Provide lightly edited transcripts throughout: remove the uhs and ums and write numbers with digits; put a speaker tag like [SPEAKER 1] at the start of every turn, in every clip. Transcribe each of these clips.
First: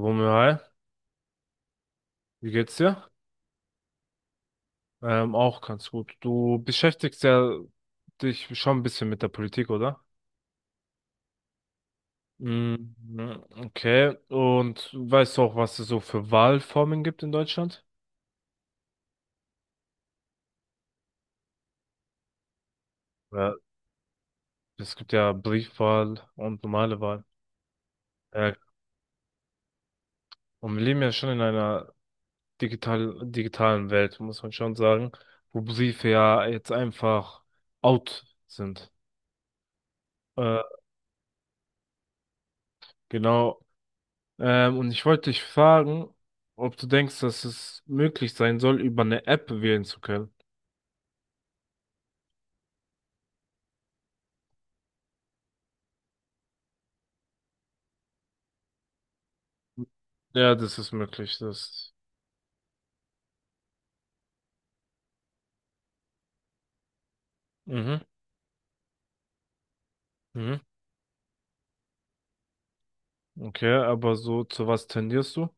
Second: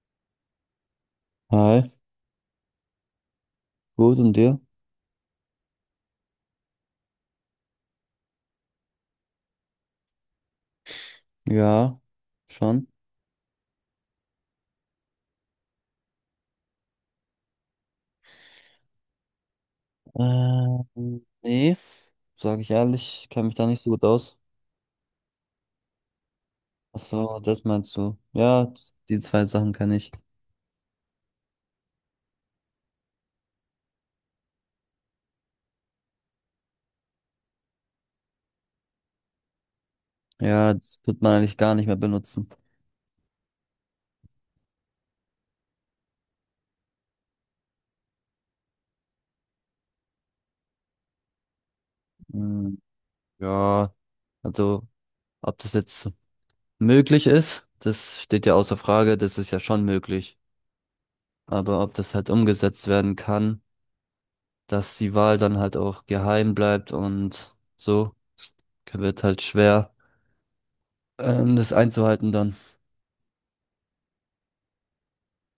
[SPEAKER 1] Romeo, hi,
[SPEAKER 2] Hi,
[SPEAKER 1] wie geht's dir?
[SPEAKER 2] gut und dir?
[SPEAKER 1] Auch ganz gut. Du beschäftigst ja dich schon ein bisschen mit der Politik, oder?
[SPEAKER 2] Ja, schon.
[SPEAKER 1] Mhm. Okay, und weißt du auch, was es so für Wahlformen gibt in Deutschland?
[SPEAKER 2] Nee, sage ich ehrlich, kenne
[SPEAKER 1] Ja.
[SPEAKER 2] mich da nicht so gut aus.
[SPEAKER 1] Es gibt ja Briefwahl und normale
[SPEAKER 2] Ach
[SPEAKER 1] Wahl.
[SPEAKER 2] so, das meinst du?
[SPEAKER 1] Ja.
[SPEAKER 2] Ja, die zwei Sachen kann ich.
[SPEAKER 1] Und wir leben ja schon in einer digitalen Welt, muss man schon sagen, wo Briefe ja jetzt einfach out sind. Äh,
[SPEAKER 2] Ja, das wird man eigentlich gar nicht mehr benutzen.
[SPEAKER 1] genau. Und ich wollte dich fragen, ob du denkst, dass es möglich sein soll, über eine App wählen zu können.
[SPEAKER 2] Hm, ja, also ob das jetzt möglich ist, das steht ja außer Frage, das ist ja schon möglich.
[SPEAKER 1] Ja, das ist möglich.
[SPEAKER 2] Aber
[SPEAKER 1] Das.
[SPEAKER 2] ob das halt umgesetzt werden kann, dass die Wahl dann halt auch geheim bleibt und
[SPEAKER 1] Mhm,
[SPEAKER 2] so, wird halt schwer.
[SPEAKER 1] mhm,
[SPEAKER 2] Das einzuhalten dann.
[SPEAKER 1] okay, aber so zu was tendierst du?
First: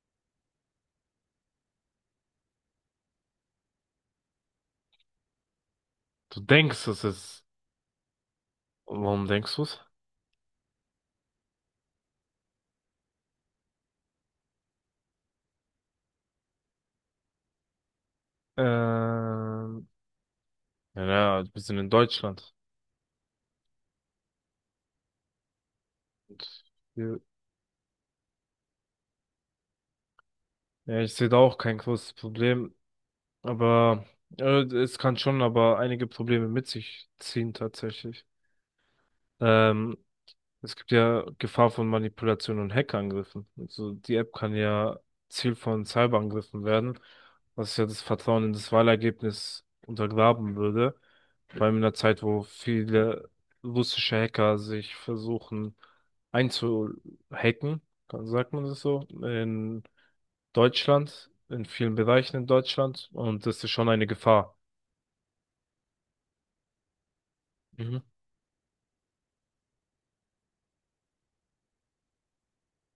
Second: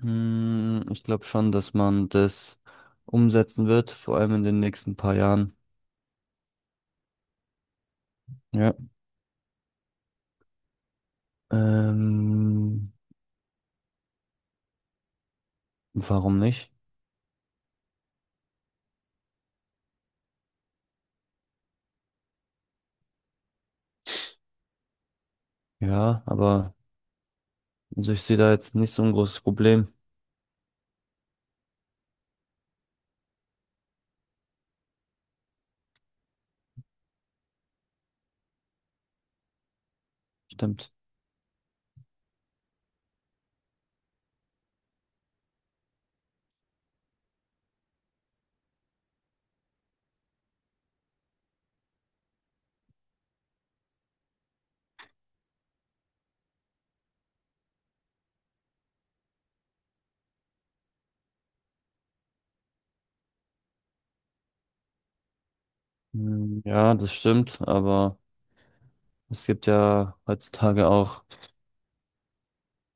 [SPEAKER 2] Hm, ich glaube schon, dass man das umsetzen wird, vor allem in den nächsten paar Jahren.
[SPEAKER 1] Du denkst, es ist.
[SPEAKER 2] Ja.
[SPEAKER 1] Warum denkst du es?
[SPEAKER 2] Ähm, Warum nicht?
[SPEAKER 1] Ähm, ja, ja, wir sind in Deutschland.
[SPEAKER 2] Ja,
[SPEAKER 1] Und
[SPEAKER 2] aber
[SPEAKER 1] hier,
[SPEAKER 2] also ich sehe da jetzt nicht so ein großes Problem.
[SPEAKER 1] ja, ich sehe da auch kein großes Problem, aber es kann schon aber einige Probleme mit sich ziehen tatsächlich. Ähm, Es gibt
[SPEAKER 2] Stimmt.
[SPEAKER 1] ja Gefahr von Manipulation und Hackerangriffen. Also die App kann ja Ziel von Cyberangriffen werden, was ja das Vertrauen in das Wahlergebnis untergraben würde. Vor allem in einer Zeit, wo viele russische Hacker sich versuchen einzuhacken, sagt man das so, in Deutschland, in vielen Bereichen in Deutschland. Und das ist schon eine Gefahr.
[SPEAKER 2] Hm, ja, das stimmt,
[SPEAKER 1] Mhm.
[SPEAKER 2] aber es gibt ja heutzutage auch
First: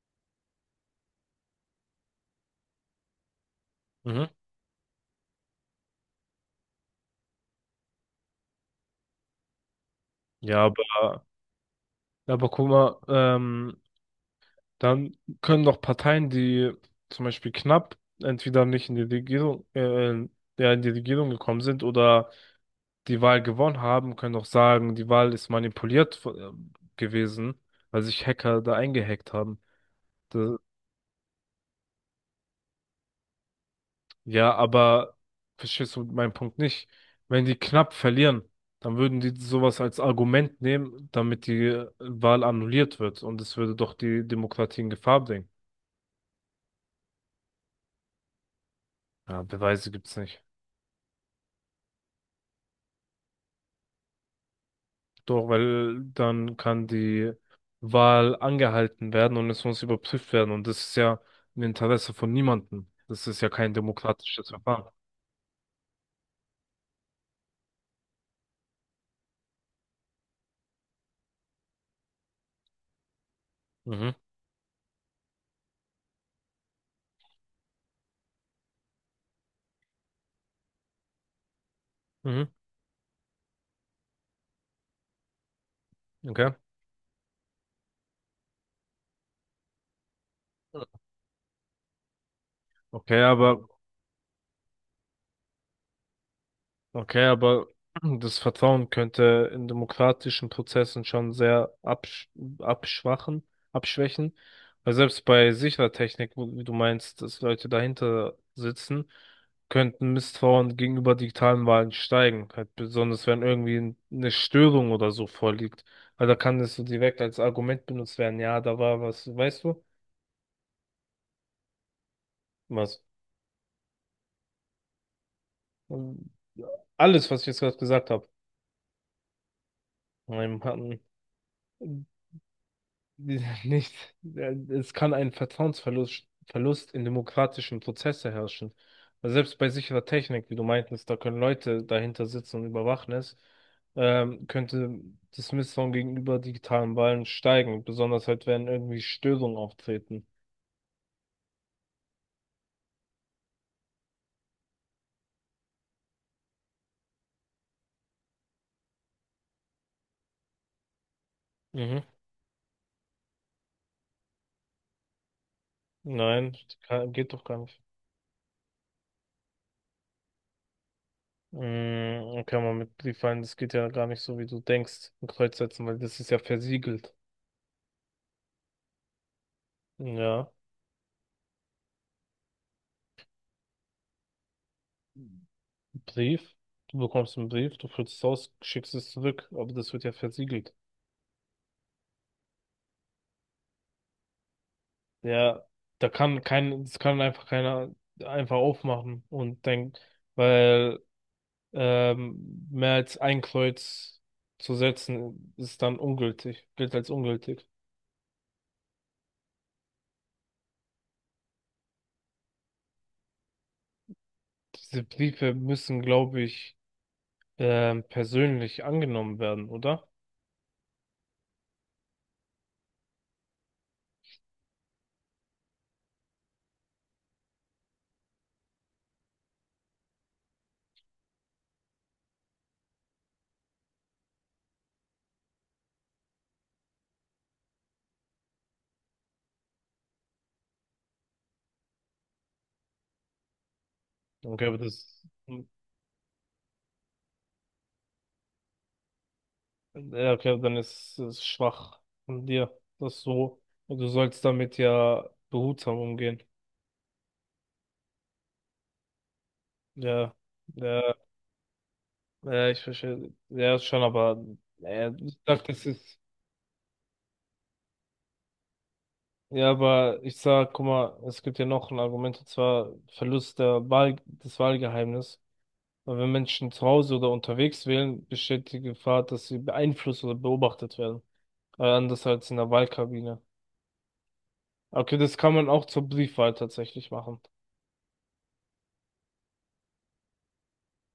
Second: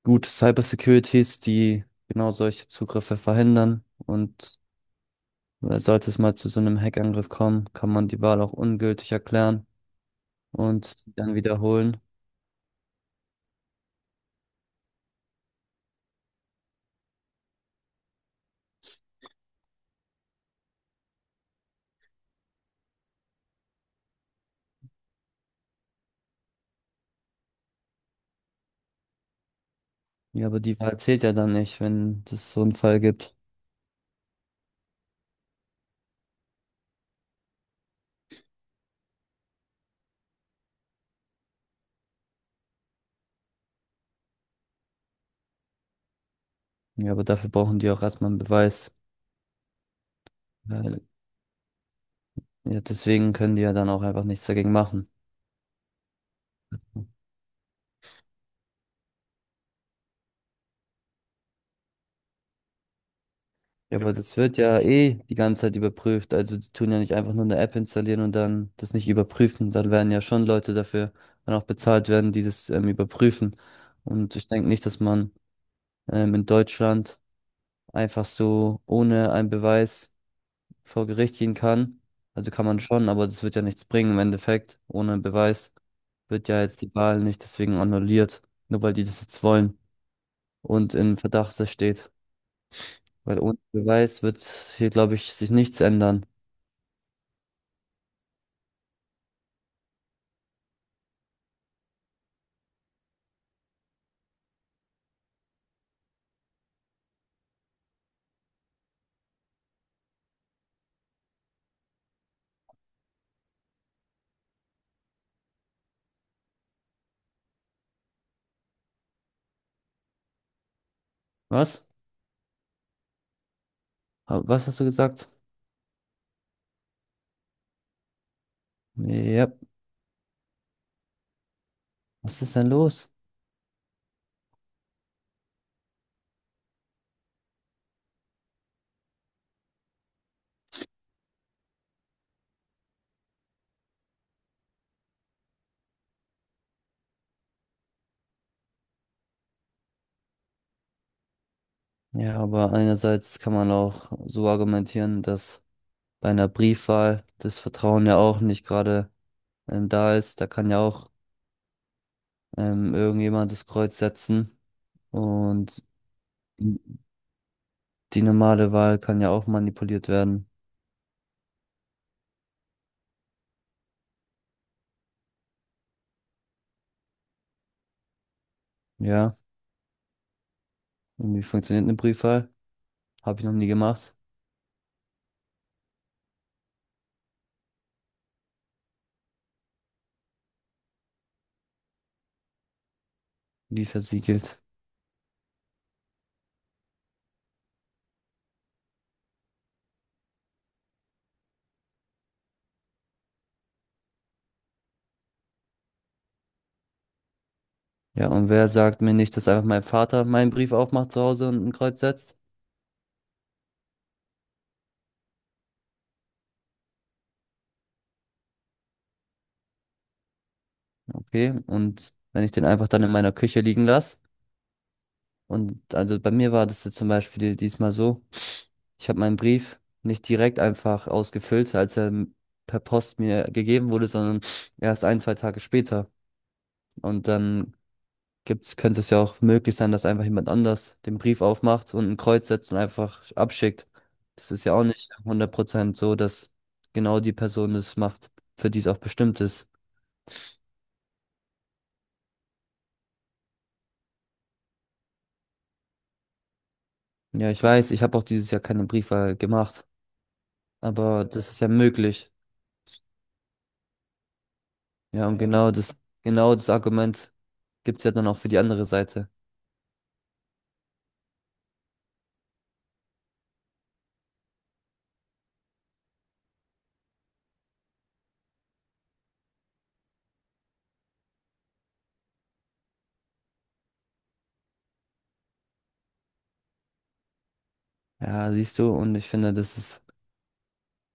[SPEAKER 2] gute Cybersecurities, die genau solche Zugriffe verhindern
[SPEAKER 1] Mhm.
[SPEAKER 2] und sollte es mal zu so einem Hackangriff kommen, kann man die Wahl auch ungültig erklären
[SPEAKER 1] Ja,
[SPEAKER 2] und die dann wiederholen.
[SPEAKER 1] aber guck mal, dann können doch Parteien, die zum Beispiel knapp entweder nicht in die Regierung, ja, in die Regierung gekommen sind oder die Wahl gewonnen haben, können doch sagen, die Wahl ist manipuliert gewesen, weil sich Hacker da eingehackt haben.
[SPEAKER 2] Ja,
[SPEAKER 1] Da-
[SPEAKER 2] aber die Wahl zählt ja dann nicht, wenn es so einen Fall gibt.
[SPEAKER 1] ja, aber verstehst du meinen Punkt nicht? Wenn die knapp verlieren, dann würden die sowas als Argument nehmen, damit die Wahl annulliert wird und es würde doch die Demokratie in Gefahr bringen.
[SPEAKER 2] Ja, aber dafür brauchen die auch erstmal einen Beweis.
[SPEAKER 1] Ja, Beweise gibt's nicht.
[SPEAKER 2] Weil, ja, deswegen können die ja dann auch einfach nichts dagegen machen.
[SPEAKER 1] Doch, weil dann kann die Wahl angehalten werden und es muss überprüft werden. Und das ist ja im Interesse von niemandem. Das ist ja kein
[SPEAKER 2] Ja, aber das
[SPEAKER 1] demokratisches
[SPEAKER 2] wird ja
[SPEAKER 1] Verfahren.
[SPEAKER 2] eh die ganze Zeit überprüft. Also die tun ja nicht einfach nur eine App installieren und dann das nicht überprüfen. Dann werden ja schon Leute dafür dann auch bezahlt werden, die das überprüfen.
[SPEAKER 1] Mhm,
[SPEAKER 2] Und ich denke nicht, dass man in Deutschland einfach so ohne einen Beweis vor Gericht gehen kann.
[SPEAKER 1] mhm,
[SPEAKER 2] Also kann man schon, aber das wird ja nichts bringen im Endeffekt. Ohne Beweis wird
[SPEAKER 1] okay.
[SPEAKER 2] ja jetzt die Wahl nicht deswegen annulliert, nur weil die das jetzt wollen und in Verdacht das steht.
[SPEAKER 1] Okay,
[SPEAKER 2] Weil ohne
[SPEAKER 1] aber
[SPEAKER 2] Beweis wird hier, glaube ich, sich nichts ändern.
[SPEAKER 1] okay, aber das Vertrauen könnte in demokratischen Prozessen schon sehr abschwachen, abschwächen. Weil selbst bei sicherer Technik, wie du meinst, dass Leute dahinter sitzen, könnten Misstrauen gegenüber digitalen Wahlen steigen. Halt besonders wenn irgendwie eine Störung oder so vorliegt. Weil da kann das so direkt als Argument benutzt werden. Ja, da war was, weißt du?
[SPEAKER 2] Was?
[SPEAKER 1] Was?
[SPEAKER 2] Was hast du gesagt?
[SPEAKER 1] Ähm, Alles, was ich jetzt gerade gesagt habe.
[SPEAKER 2] Ja,
[SPEAKER 1] Ähm, hatten-
[SPEAKER 2] was ist denn los?
[SPEAKER 1] Ja, nicht, es kann ein Vertrauensverlust Verlust in demokratischen Prozesse herrschen. Weil selbst bei sicherer Technik, wie du meintest, da können Leute dahinter sitzen und überwachen es, könnte das Misstrauen gegenüber digitalen Wahlen steigen, besonders halt, wenn irgendwie Störungen auftreten.
[SPEAKER 2] Ja, aber einerseits kann man auch so argumentieren, dass bei einer Briefwahl das Vertrauen ja auch nicht gerade da ist. Da kann ja auch
[SPEAKER 1] Mhm.
[SPEAKER 2] irgendjemand das Kreuz setzen. Und
[SPEAKER 1] Nein,
[SPEAKER 2] Die
[SPEAKER 1] kann, geht doch gar nicht.
[SPEAKER 2] normale Wahl kann ja auch manipuliert werden.
[SPEAKER 1] Mm, kann man mit Briefwahlen, das geht ja gar nicht so, wie du denkst, ein Kreuz setzen, weil das ist ja versiegelt.
[SPEAKER 2] Ja.
[SPEAKER 1] Ja.
[SPEAKER 2] Und wie funktioniert eine Briefwahl? Habe ich noch nie gemacht.
[SPEAKER 1] Brief, du bekommst einen Brief, du füllst es aus, schickst es zurück, aber das wird ja versiegelt.
[SPEAKER 2] Wie versiegelt?
[SPEAKER 1] Ja, da kann kein, das kann einfach keiner einfach aufmachen und denkt, weil mehr als ein Kreuz zu setzen ist dann ungültig, gilt als ungültig.
[SPEAKER 2] Ja, und wer sagt mir nicht, dass einfach mein Vater meinen Brief aufmacht zu Hause und ein Kreuz setzt?
[SPEAKER 1] Diese Briefe müssen, glaube ich, persönlich angenommen werden, oder?
[SPEAKER 2] Okay. Und wenn ich den einfach dann in meiner Küche liegen lasse? Und also bei mir war das jetzt zum Beispiel diesmal so. Ich habe meinen Brief nicht direkt einfach ausgefüllt, als er per Post mir gegeben wurde, sondern erst ein, zwei Tage später. Und dann gibt's, könnte es ja auch möglich sein, dass einfach jemand anders den Brief aufmacht und ein Kreuz setzt und einfach abschickt. Das ist
[SPEAKER 1] Okay,
[SPEAKER 2] ja
[SPEAKER 1] aber
[SPEAKER 2] auch nicht
[SPEAKER 1] das,
[SPEAKER 2] 100% so, dass genau die Person es macht, für die es auch bestimmt ist.
[SPEAKER 1] ja, okay, dann ist es schwach von dir, das so. Und du sollst damit ja behutsam umgehen.
[SPEAKER 2] Ja, ich weiß, ich habe auch dieses Jahr keine Briefwahl gemacht,
[SPEAKER 1] Ja, ja,
[SPEAKER 2] aber das ist ja möglich.
[SPEAKER 1] ja, ich verstehe. Ja, schon, aber
[SPEAKER 2] Ja,
[SPEAKER 1] ich
[SPEAKER 2] und
[SPEAKER 1] sag, das ist.
[SPEAKER 2] genau das Argument gibt's ja dann auch für die andere Seite.
[SPEAKER 1] Ja, aber ich sag, guck mal, es gibt ja noch ein Argument, und zwar Verlust der Wahl, des Wahlgeheimnisses. Weil wenn Menschen zu Hause oder unterwegs wählen, besteht die Gefahr, dass sie beeinflusst oder beobachtet werden. Anders als in der Wahlkabine. Okay, das kann man auch zur Briefwahl tatsächlich machen.
[SPEAKER 2] Ja, siehst du, und ich finde, das ist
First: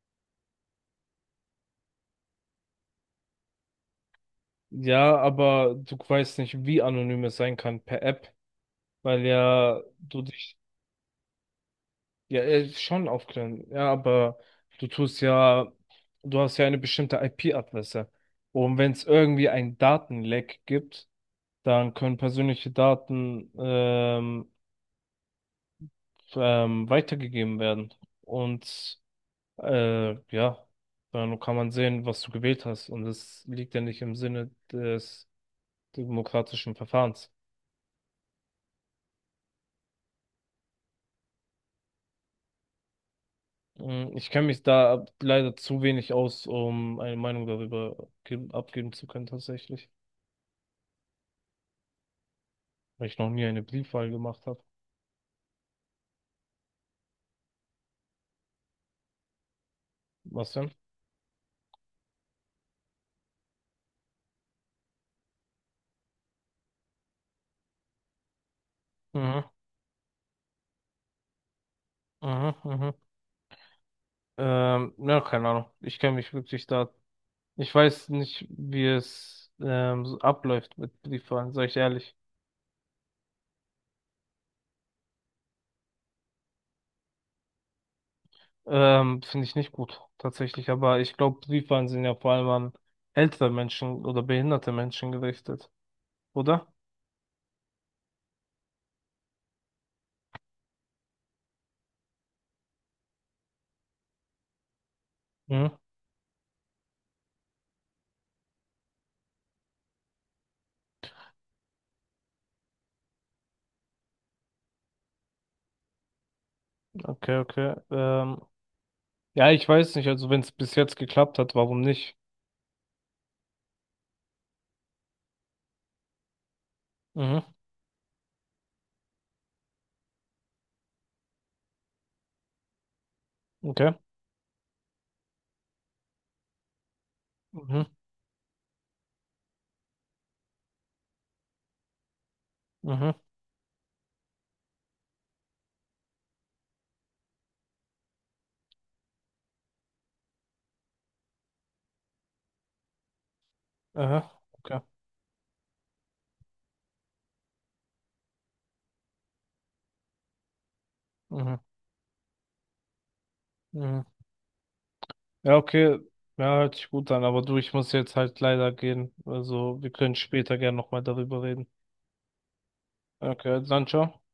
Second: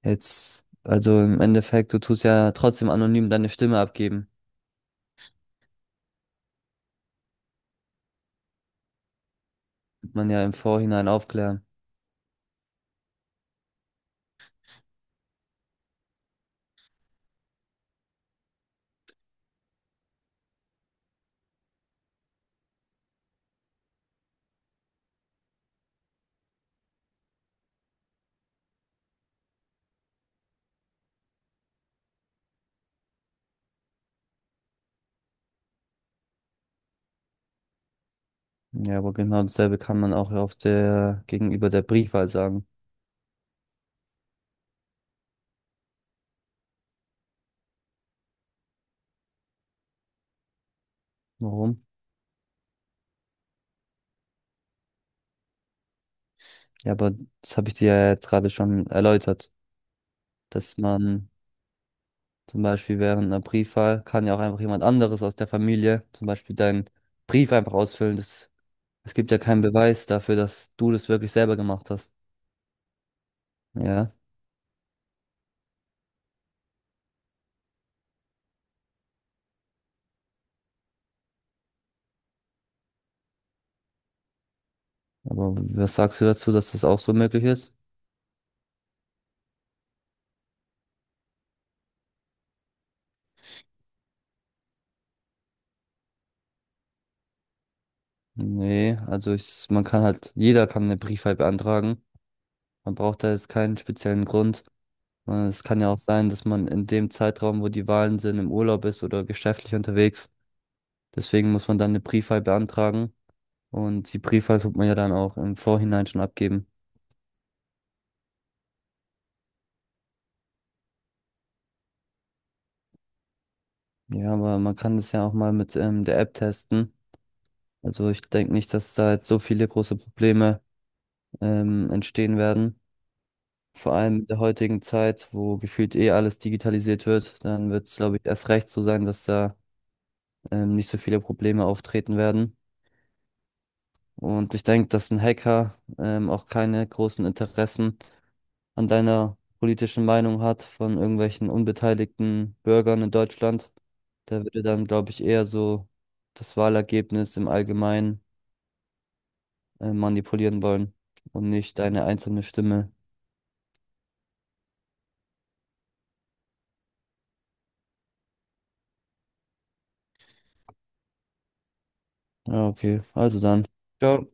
[SPEAKER 2] jetzt, also im Endeffekt, du tust ja trotzdem anonym deine Stimme abgeben.
[SPEAKER 1] Ja, aber du weißt nicht, wie anonym es sein kann per App, weil ja du
[SPEAKER 2] Man ja im
[SPEAKER 1] dich
[SPEAKER 2] Vorhinein aufklären.
[SPEAKER 1] ja schon aufklären. Ja, aber du tust ja, du hast ja eine bestimmte IP-Adresse. Und wenn es irgendwie ein Datenleck gibt, dann können persönliche Daten weitergegeben werden. Und ja, dann kann man sehen, was du gewählt hast. Und das liegt ja nicht im Sinne des demokratischen Verfahrens.
[SPEAKER 2] Ja, aber genau dasselbe kann man auch auf der, gegenüber der Briefwahl sagen.
[SPEAKER 1] Mm, ich kenne mich da leider zu wenig aus, um eine Meinung darüber abgeben zu können, tatsächlich.
[SPEAKER 2] Warum?
[SPEAKER 1] Weil ich noch nie eine Briefwahl gemacht habe.
[SPEAKER 2] Ja, aber das habe ich dir ja jetzt gerade schon erläutert,
[SPEAKER 1] Was denn?
[SPEAKER 2] dass man zum Beispiel während einer Briefwahl kann ja auch einfach jemand anderes aus der Familie zum Beispiel deinen Brief einfach ausfüllen. Das, es gibt ja
[SPEAKER 1] Mhm,
[SPEAKER 2] keinen Beweis dafür, dass du das wirklich selber gemacht hast.
[SPEAKER 1] mhm, mhm.
[SPEAKER 2] Ja,
[SPEAKER 1] Ja, keine Ahnung. Ich kenne mich wirklich da. Ich weiß nicht, wie es so abläuft mit Briefwahlen, sag ich ehrlich.
[SPEAKER 2] aber was sagst du dazu, dass das auch so möglich ist?
[SPEAKER 1] Finde ich nicht gut, tatsächlich. Aber ich glaube, Briefwahlen sind ja vor allem an ältere Menschen oder behinderte Menschen gerichtet, oder?
[SPEAKER 2] Nee, also ich, man kann halt, jeder kann eine Briefwahl beantragen. Man braucht da jetzt keinen speziellen Grund. Weil es
[SPEAKER 1] Mhm.
[SPEAKER 2] kann ja auch sein, dass man in dem Zeitraum, wo die Wahlen sind, im Urlaub ist oder geschäftlich unterwegs. Deswegen muss man dann eine Briefwahl beantragen. Und die Briefwahl tut man ja dann auch im Vorhinein schon abgeben.
[SPEAKER 1] Okay, okay. Ja, ich weiß nicht, also wenn es bis jetzt geklappt hat, warum nicht?
[SPEAKER 2] Ja, aber man kann das ja auch mal mit der App testen.
[SPEAKER 1] Mhm,
[SPEAKER 2] Also ich denke nicht, dass da jetzt so viele große Probleme entstehen werden.
[SPEAKER 1] okay.
[SPEAKER 2] Vor allem in der heutigen Zeit, wo gefühlt eh alles digitalisiert wird, dann
[SPEAKER 1] Mhm,
[SPEAKER 2] wird es, glaube ich, erst recht so sein, dass da nicht so viele Probleme auftreten werden.
[SPEAKER 1] mhm,
[SPEAKER 2] Und ich denke, dass ein Hacker auch keine großen Interessen an deiner politischen Meinung hat von irgendwelchen unbeteiligten Bürgern in Deutschland.
[SPEAKER 1] aha,
[SPEAKER 2] Der würde
[SPEAKER 1] okay.
[SPEAKER 2] dann, glaube ich, eher so das Wahlergebnis im Allgemeinen manipulieren wollen und
[SPEAKER 1] Mhm,
[SPEAKER 2] nicht deine einzelne Stimme.
[SPEAKER 1] mhm. Ja, okay. Ja, hört sich gut an, aber du, ich muss jetzt halt leider gehen. Also, wir können später gern nochmal darüber reden.
[SPEAKER 2] Ja, okay. Also
[SPEAKER 1] Okay,
[SPEAKER 2] dann.
[SPEAKER 1] dann ciao.
[SPEAKER 2] Ciao.